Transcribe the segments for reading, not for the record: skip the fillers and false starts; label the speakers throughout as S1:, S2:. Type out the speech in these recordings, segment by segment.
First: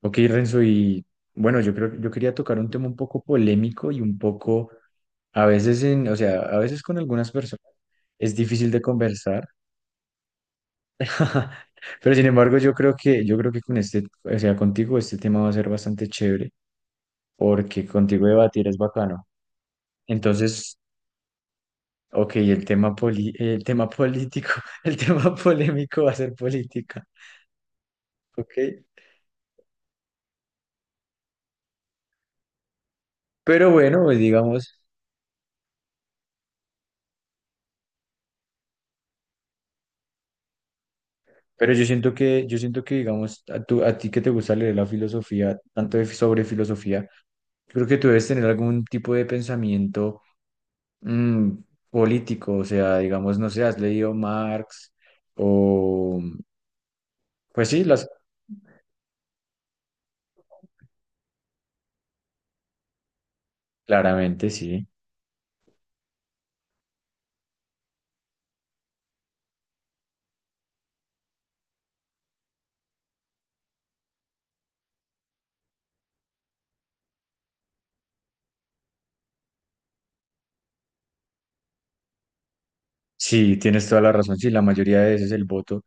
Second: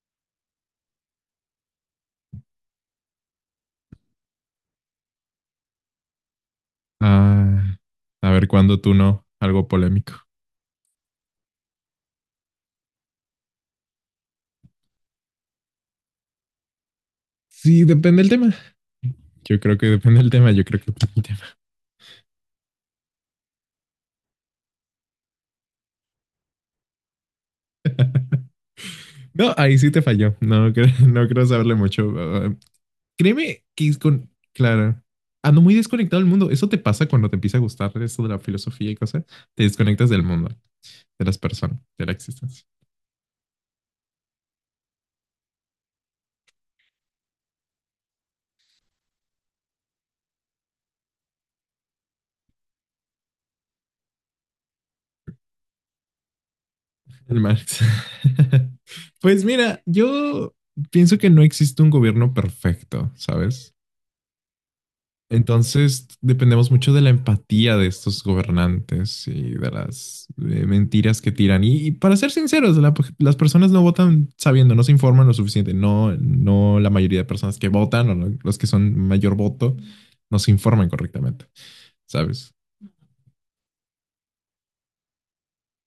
S1: Ok, Renzo, y bueno, yo creo que yo quería tocar un tema un poco polémico y un poco, a veces en, o sea, a veces con algunas personas
S2: Ah, a
S1: es
S2: ver
S1: difícil
S2: cuándo
S1: de
S2: tú no,
S1: conversar.
S2: algo polémico.
S1: Pero sin embargo yo creo que con o sea, contigo este tema va a ser bastante chévere,
S2: Sí,
S1: porque
S2: depende
S1: contigo
S2: del tema.
S1: debatir es bacano.
S2: Yo creo que depende del tema. Yo
S1: Entonces,
S2: creo que depende del tema.
S1: ok, el tema político, el tema polémico va a ser política, ok,
S2: No, ahí sí te falló. No, no creo saberle mucho. Créeme
S1: pero
S2: que es
S1: bueno, pues
S2: con.
S1: digamos.
S2: Claro. Ando muy desconectado del mundo. Eso te pasa cuando te empieza a gustar eso de la filosofía y cosas. Te desconectas del mundo, de las
S1: Pero
S2: personas, de la
S1: yo
S2: existencia.
S1: siento que, digamos, a ti que te gusta leer la filosofía, sobre filosofía, creo que tú debes tener algún tipo de pensamiento mm, político, o sea, digamos, no sé, has leído Marx o,
S2: El
S1: pues
S2: Marx.
S1: sí, las,
S2: Pues mira, yo pienso que no existe un gobierno perfecto, ¿sabes?
S1: claramente sí.
S2: Entonces, dependemos mucho de la empatía de estos gobernantes y de las mentiras que tiran. Y para ser sinceros, las personas no votan sabiendo, no se informan lo suficiente. No, no la mayoría de personas que votan o los que son mayor voto no se informan correctamente, ¿sabes?
S1: Sí, tienes toda la razón. Sí, la mayoría de veces el voto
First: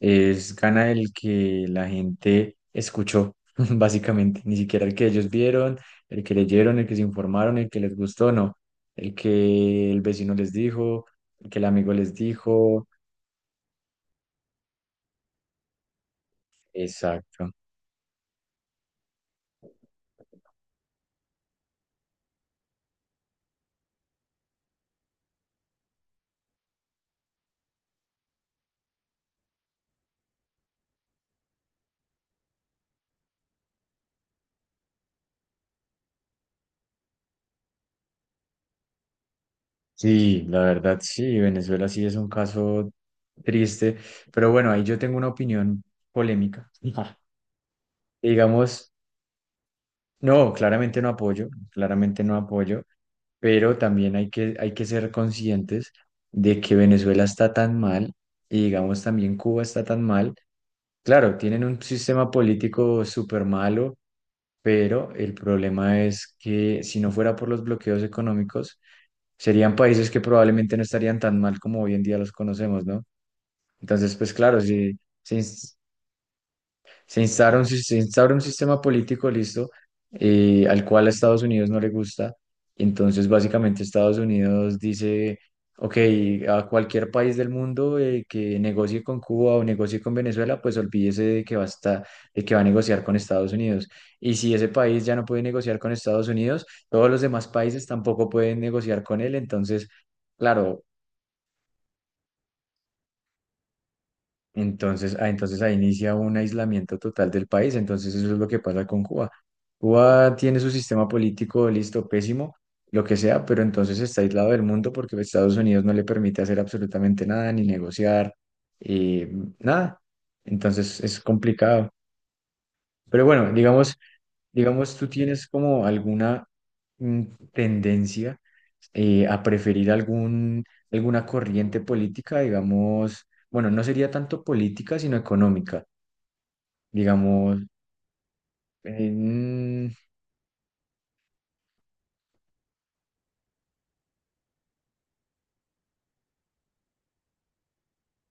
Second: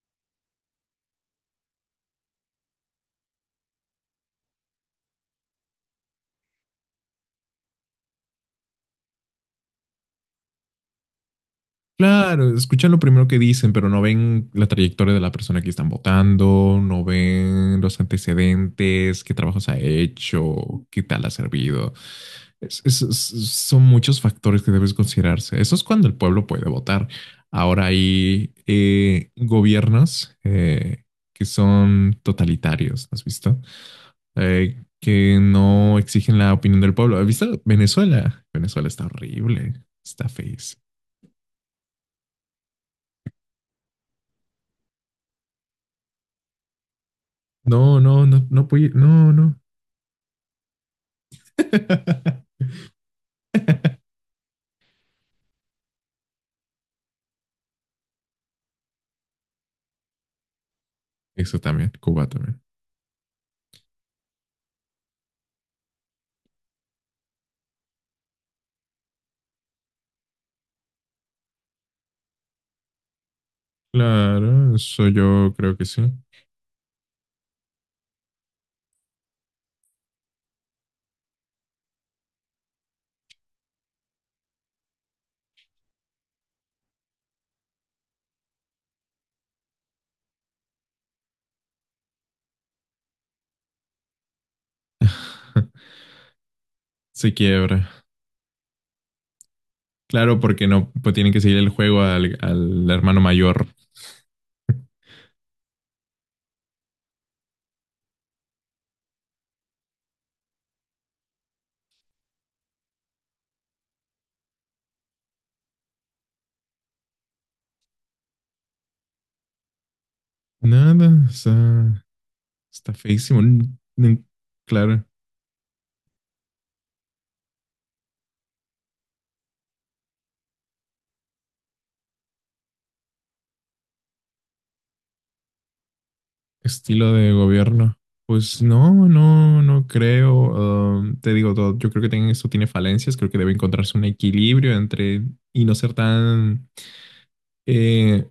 S1: es gana el que la gente escuchó, básicamente. Ni siquiera el que ellos vieron, el que leyeron, el que se informaron, el que les gustó, no. El que el vecino les dijo, el que el amigo les
S2: Claro,
S1: dijo.
S2: escuchan lo primero que dicen, pero no ven la trayectoria de la persona que están votando, no
S1: Exacto.
S2: ven los antecedentes, qué trabajos ha hecho, qué tal ha servido. Es- es- es- Son muchos factores que debes considerarse. Eso es cuando el pueblo puede votar. Ahora hay gobiernos que son totalitarios, ¿has visto? Que no exigen la opinión del pueblo. ¿Has visto Venezuela? Venezuela está horrible, está
S1: Sí, la
S2: feísimo.
S1: verdad, sí, Venezuela sí es un caso triste, pero bueno, ahí yo tengo una opinión polémica.
S2: No, no, no, no puede,
S1: Digamos,
S2: no, no.
S1: no, claramente no apoyo, claramente no apoyo. Pero también hay que ser conscientes de que Venezuela está tan mal y digamos también Cuba está tan mal. Claro,
S2: Eso
S1: tienen un
S2: también, Cuba
S1: sistema
S2: también.
S1: político súper malo, pero el problema es que si no fuera por los bloqueos económicos, serían países que probablemente no estarían tan mal como hoy en día los conocemos, ¿no? Entonces, pues claro,
S2: Claro, eso
S1: si
S2: yo creo que sí.
S1: se instaura un sistema político, listo, al cual a Estados Unidos no le gusta. Entonces, básicamente, Estados Unidos dice, ok, a cualquier país del mundo que negocie con Cuba o negocie con Venezuela, pues olvídese de que va a estar- de que va a negociar con Estados Unidos. Y si ese país ya no puede negociar con Estados Unidos, todos los
S2: Se
S1: demás países
S2: quiebra.
S1: tampoco pueden negociar con él. Entonces,
S2: Claro, porque
S1: claro,
S2: no, pues tienen que seguir el juego al hermano mayor.
S1: entonces, entonces ahí inicia un aislamiento total del país. Entonces eso es lo que pasa con Cuba. Cuba tiene su sistema político listo, pésimo, lo que sea, pero entonces está aislado del mundo porque Estados Unidos no le permite hacer absolutamente nada, ni negociar, eh, nada. Entonces es
S2: Nada, o
S1: complicado.
S2: sea, está
S1: Pero
S2: feísimo.
S1: bueno, digamos... Digamos,
S2: Claro.
S1: ¿tú tienes como alguna mm, tendencia a preferir alguna corriente política, digamos, bueno, no sería tanto política, sino económica,
S2: Estilo de
S1: digamos,
S2: gobierno. Pues no, no, no
S1: en-
S2: creo. Te digo todo, yo creo que esto tiene falencias, creo que debe encontrarse un equilibrio entre y no ser tan eh,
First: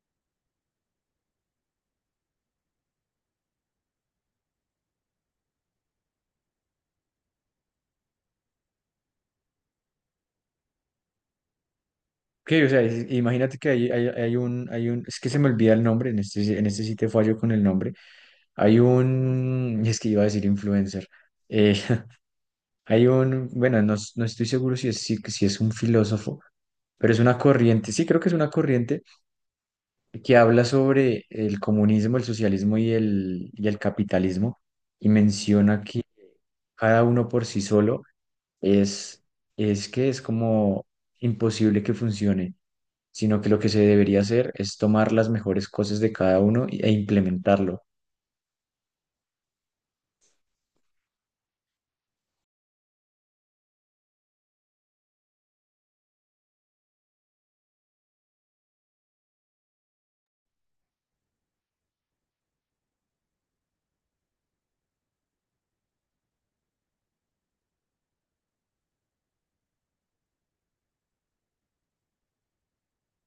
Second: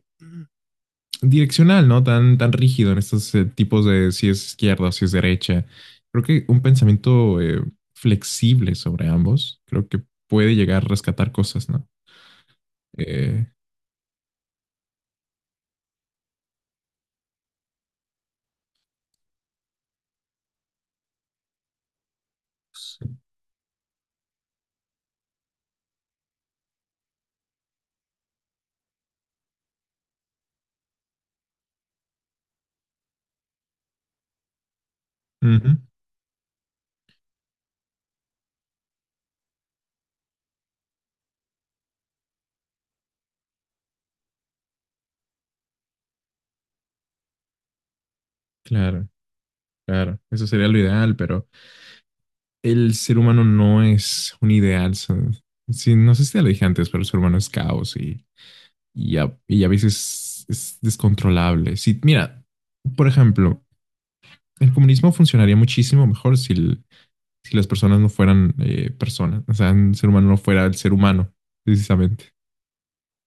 S2: direccional, ¿no? Tan rígido en estos tipos de si es izquierda o si es derecha. Creo que un pensamiento flexible sobre ambos, creo que puede llegar a rescatar cosas, ¿no?
S1: que, o sea,
S2: Eh,
S1: imagínate que es que se me olvida el nombre, en este, en este sitio fallo con el nombre, hay un, es que iba a decir influencer, eh, hay un, bueno, no, no estoy seguro si es un filósofo, pero es una corriente, sí, creo que es una corriente que habla sobre el comunismo, el socialismo y el capitalismo, y
S2: Ujú,
S1: menciona que cada uno por sí solo es, es que es como imposible que funcione, sino que lo que se debería hacer es tomar las mejores cosas de cada uno e implementarlo.
S2: claro, claro, eso sería lo ideal, pero el ser humano no es un ideal. Sí, no sé si te lo dije antes, pero el ser humano es caos y y a veces es descontrolable. Sí, mira, por ejemplo, el comunismo funcionaría muchísimo mejor si las personas no fueran personas, o sea, el ser humano no fuera el ser humano, precisamente.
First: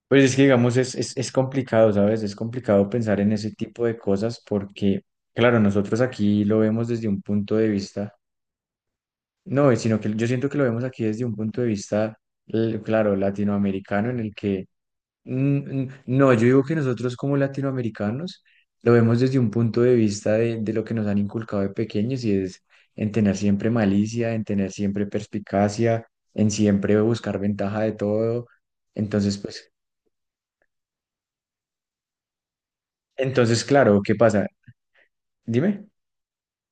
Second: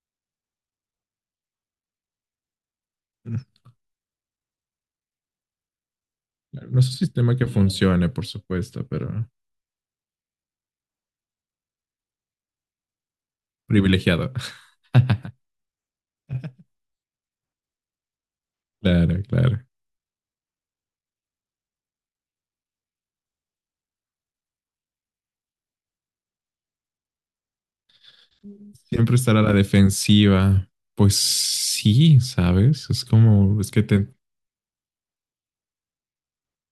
S1: Pues es que, digamos, es complicado, ¿sabes? Es complicado pensar en ese tipo de cosas porque, claro, nosotros aquí lo
S2: Claro, no es
S1: vemos
S2: un
S1: desde un
S2: sistema que
S1: punto de
S2: funcione,
S1: vista.
S2: por supuesto, pero
S1: No, y sino que yo siento que lo vemos aquí desde un punto de vista, claro, latinoamericano, en
S2: privilegiado.
S1: el que, mm, no, yo digo que nosotros como latinoamericanos lo vemos
S2: Claro,
S1: desde un
S2: claro.
S1: punto de vista de lo que nos han inculcado de pequeños y es en tener siempre malicia, en tener siempre perspicacia, en siempre buscar ventaja de todo.
S2: Siempre estar
S1: Entonces,
S2: a la
S1: pues,
S2: defensiva. Pues sí, ¿sabes? Es como,
S1: entonces,
S2: es que
S1: claro,
S2: te,
S1: ¿qué pasa? Dime.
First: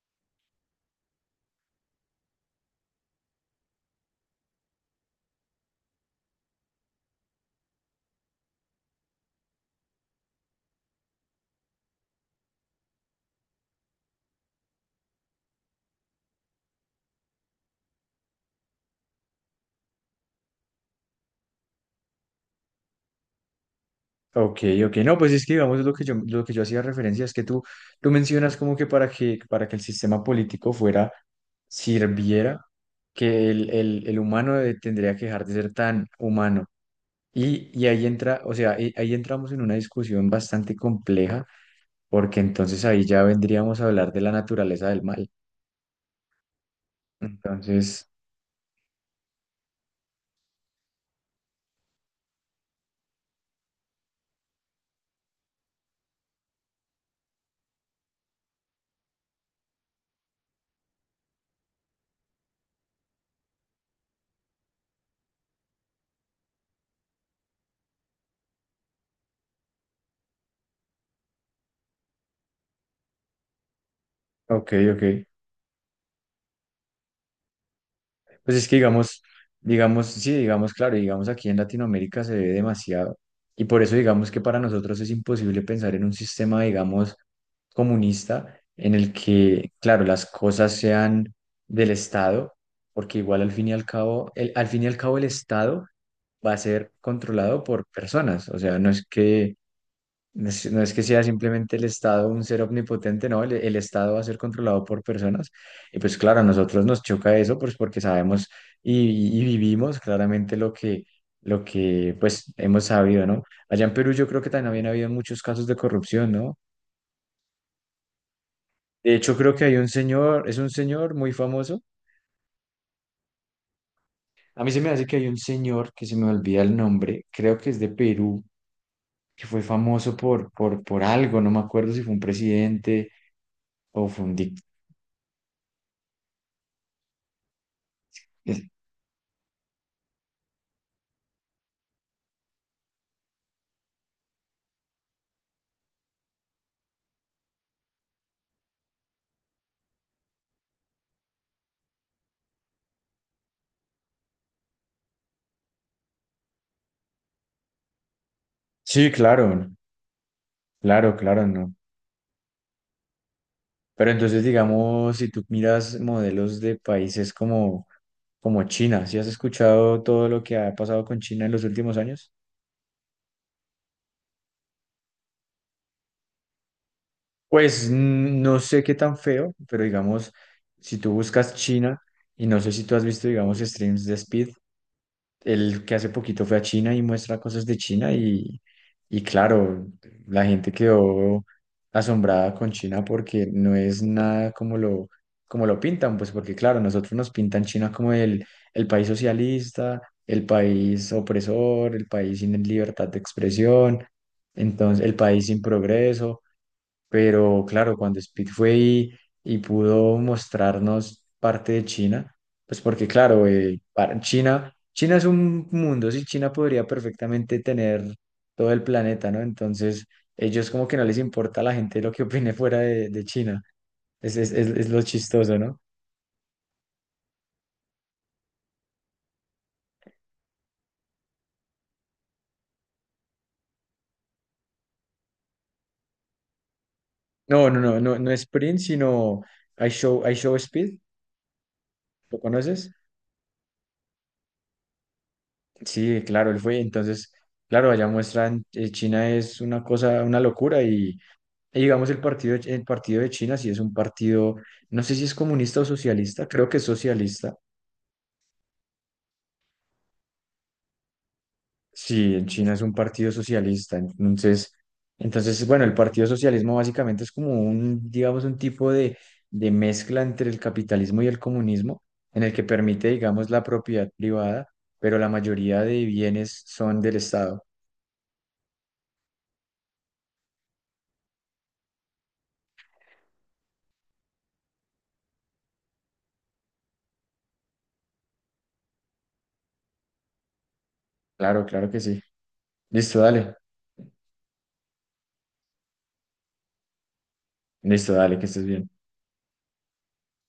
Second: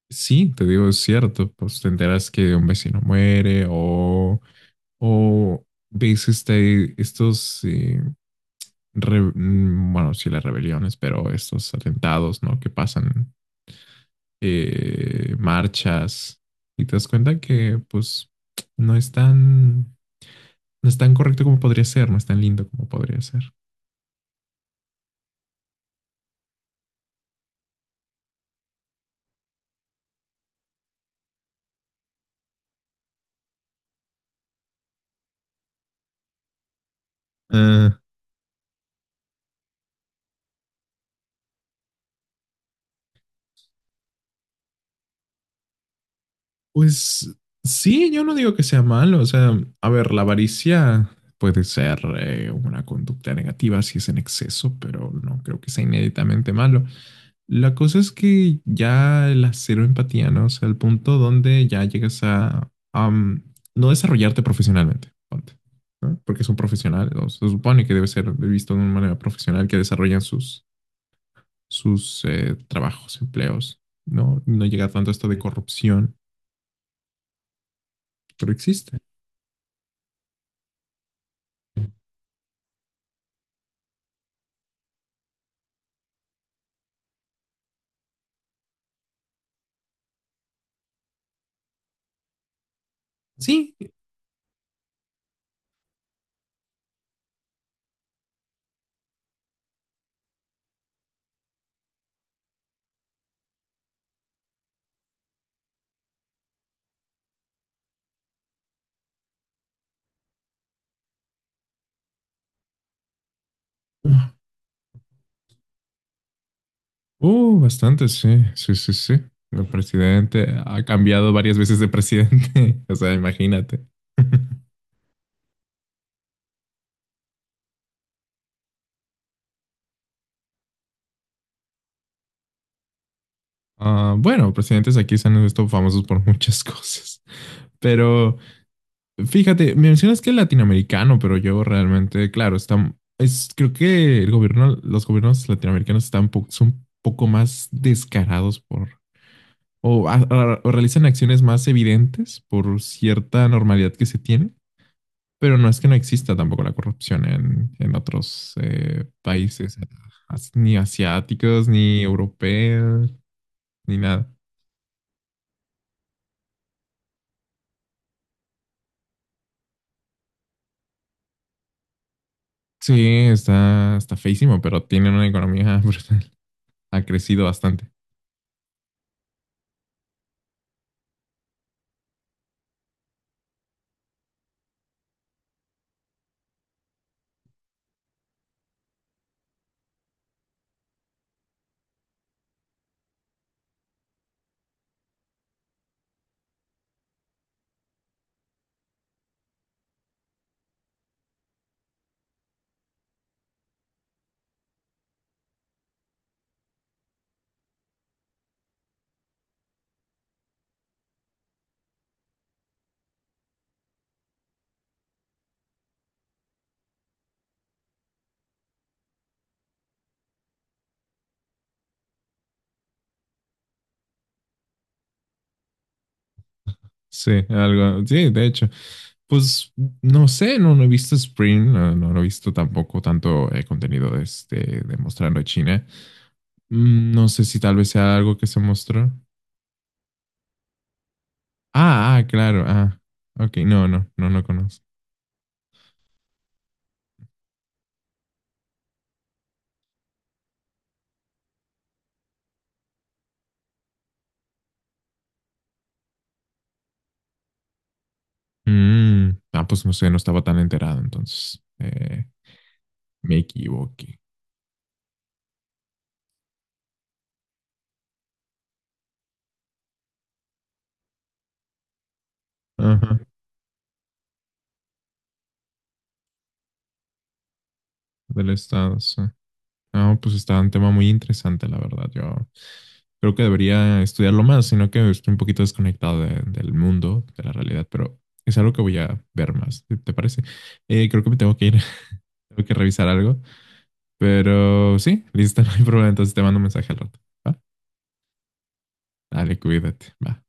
S2: Sí, te digo, es cierto, pues te enteras que un vecino muere o ves bueno, sí las rebeliones, pero estos atentados, ¿no? Que pasan marchas y te das cuenta que pues no es tan, no es tan correcto como podría ser, no es tan lindo como podría ser.
S1: Ok, ok, no, pues es que digamos lo que yo hacía referencia es que tú mencionas como que para que el sistema político sirviera, que el tendría que dejar de ser tan humano. Y ahí entra, o sea, ahí entramos en una discusión bastante compleja, porque entonces ahí ya vendríamos a hablar de la naturaleza del mal.
S2: Pues sí,
S1: Entonces,
S2: yo no digo que sea malo. O sea, a ver, la avaricia puede ser una conducta negativa si es en exceso, pero no creo que sea inéditamente malo. La cosa es que ya la cero empatía, ¿no? O sea, el punto donde ya llegas a no desarrollarte profesionalmente, ponte, ¿no? Porque es un profesional, o se supone que debe ser visto de una manera profesional que desarrollan sus trabajos, empleos, ¿no? No
S1: ok,
S2: llega
S1: ok.
S2: tanto a esto de corrupción, pero
S1: Pues es que
S2: existe.
S1: digamos, digamos, sí, digamos, claro, digamos aquí en Latinoamérica se ve demasiado y por eso digamos que para nosotros es imposible pensar en un sistema, digamos, comunista en el que, claro, las cosas sean del Estado, porque igual al fin y
S2: Sí,
S1: al cabo, al fin y al cabo el Estado va a ser controlado por personas, o sea, no es, no es que sea simplemente el Estado un ser omnipotente, no, el Estado va a ser controlado por personas. Y pues claro, a nosotros nos choca eso, pues porque sabemos y vivimos claramente lo que pues hemos sabido, ¿no? Allá en Perú yo creo que también había muchos casos de corrupción, ¿no?
S2: uh, bastante, sí, sí, sí, sí.
S1: De hecho, creo que
S2: El
S1: hay un
S2: presidente
S1: señor, es un
S2: ha
S1: señor
S2: cambiado
S1: muy
S2: varias veces
S1: famoso.
S2: de presidente, o sea, imagínate.
S1: A mí se me hace que hay un señor que se me olvida el nombre, creo que es de Perú, que fue famoso por algo, no me acuerdo si fue un presidente o
S2: Ah,
S1: fue un
S2: bueno,
S1: dictador.
S2: presidentes aquí se han visto famosos por muchas cosas, pero fíjate, mencionas que es latinoamericano, pero yo realmente, claro, está, es, creo que el gobierno, los gobiernos latinoamericanos están son un poco más descarados por, o, o realizan acciones más evidentes por cierta normalidad que se tiene. Pero no es que no exista tampoco la corrupción en otros
S1: Sí, claro,
S2: países, ni
S1: claro, claro,
S2: asiáticos,
S1: no.
S2: ni europeos, ni
S1: Pero
S2: nada.
S1: entonces, digamos, si tú miras modelos de países como China, ¿sí has escuchado todo lo que ha pasado con China en los últimos años?
S2: Sí, está, está feísimo, pero tiene una economía brutal. Ha crecido
S1: Pues
S2: bastante.
S1: mm, no sé qué tan feo, pero digamos, si tú buscas China, y no sé si tú has visto, digamos, streams de Speed, el que hace poquito fue a China y muestra cosas de China y claro, la gente quedó asombrada con China porque no es nada como como lo pintan, pues porque claro, nosotros nos pintan China como el país socialista, el país opresor, el país sin libertad de expresión, entonces el país sin progreso. Pero claro, cuando Speed fue y pudo mostrarnos parte de China, pues porque claro, China, China es un mundo, sí, China podría perfectamente tener todo el planeta, ¿no? Entonces, ellos como que no les importa a la gente lo que opine fuera de China. Es lo chistoso, ¿no?
S2: Sí, algo, sí, de hecho. Pues no sé, no, no he visto Spring, no, no, no he visto tampoco tanto contenido de, este, de mostrando China. No sé si
S1: No,
S2: tal
S1: no,
S2: vez
S1: no,
S2: sea
S1: no, no
S2: algo que
S1: es
S2: se
S1: Prince,
S2: mostró.
S1: sino I Show, I Show Speed,
S2: Ah, ah,
S1: ¿lo
S2: claro,
S1: conoces?
S2: ah, ok, no, no, no, no conozco.
S1: Sí, claro, él fue. Entonces, claro, allá muestran, China es una cosa, una locura. Y digamos, el partido de China sí es un partido, no sé si es comunista o socialista, creo que es socialista.
S2: Mm, ah, pues no sé, no estaba tan enterado, entonces
S1: Sí, en China es un partido
S2: me
S1: socialista.
S2: equivoqué.
S1: Entonces, entonces, bueno, el partido socialismo básicamente es como un, digamos, un tipo de mezcla entre el capitalismo y el comunismo, en el que permite,
S2: Ajá,
S1: digamos, la propiedad privada, pero la mayoría de bienes son del Estado.
S2: del estado, sí. Ah, pues está un tema muy interesante, la verdad. Yo creo que debería estudiarlo más, sino que estoy un poquito desconectado del mundo, de la realidad, pero es algo que voy a ver más, te parece? Creo que me tengo que
S1: Claro,
S2: ir,
S1: claro que sí.
S2: tengo que revisar
S1: Listo,
S2: algo,
S1: dale.
S2: pero sí, listo, no hay problema, entonces te mando un mensaje al rato. ¿Va?
S1: Listo, dale, que estés bien.
S2: Dale, cuídate, va.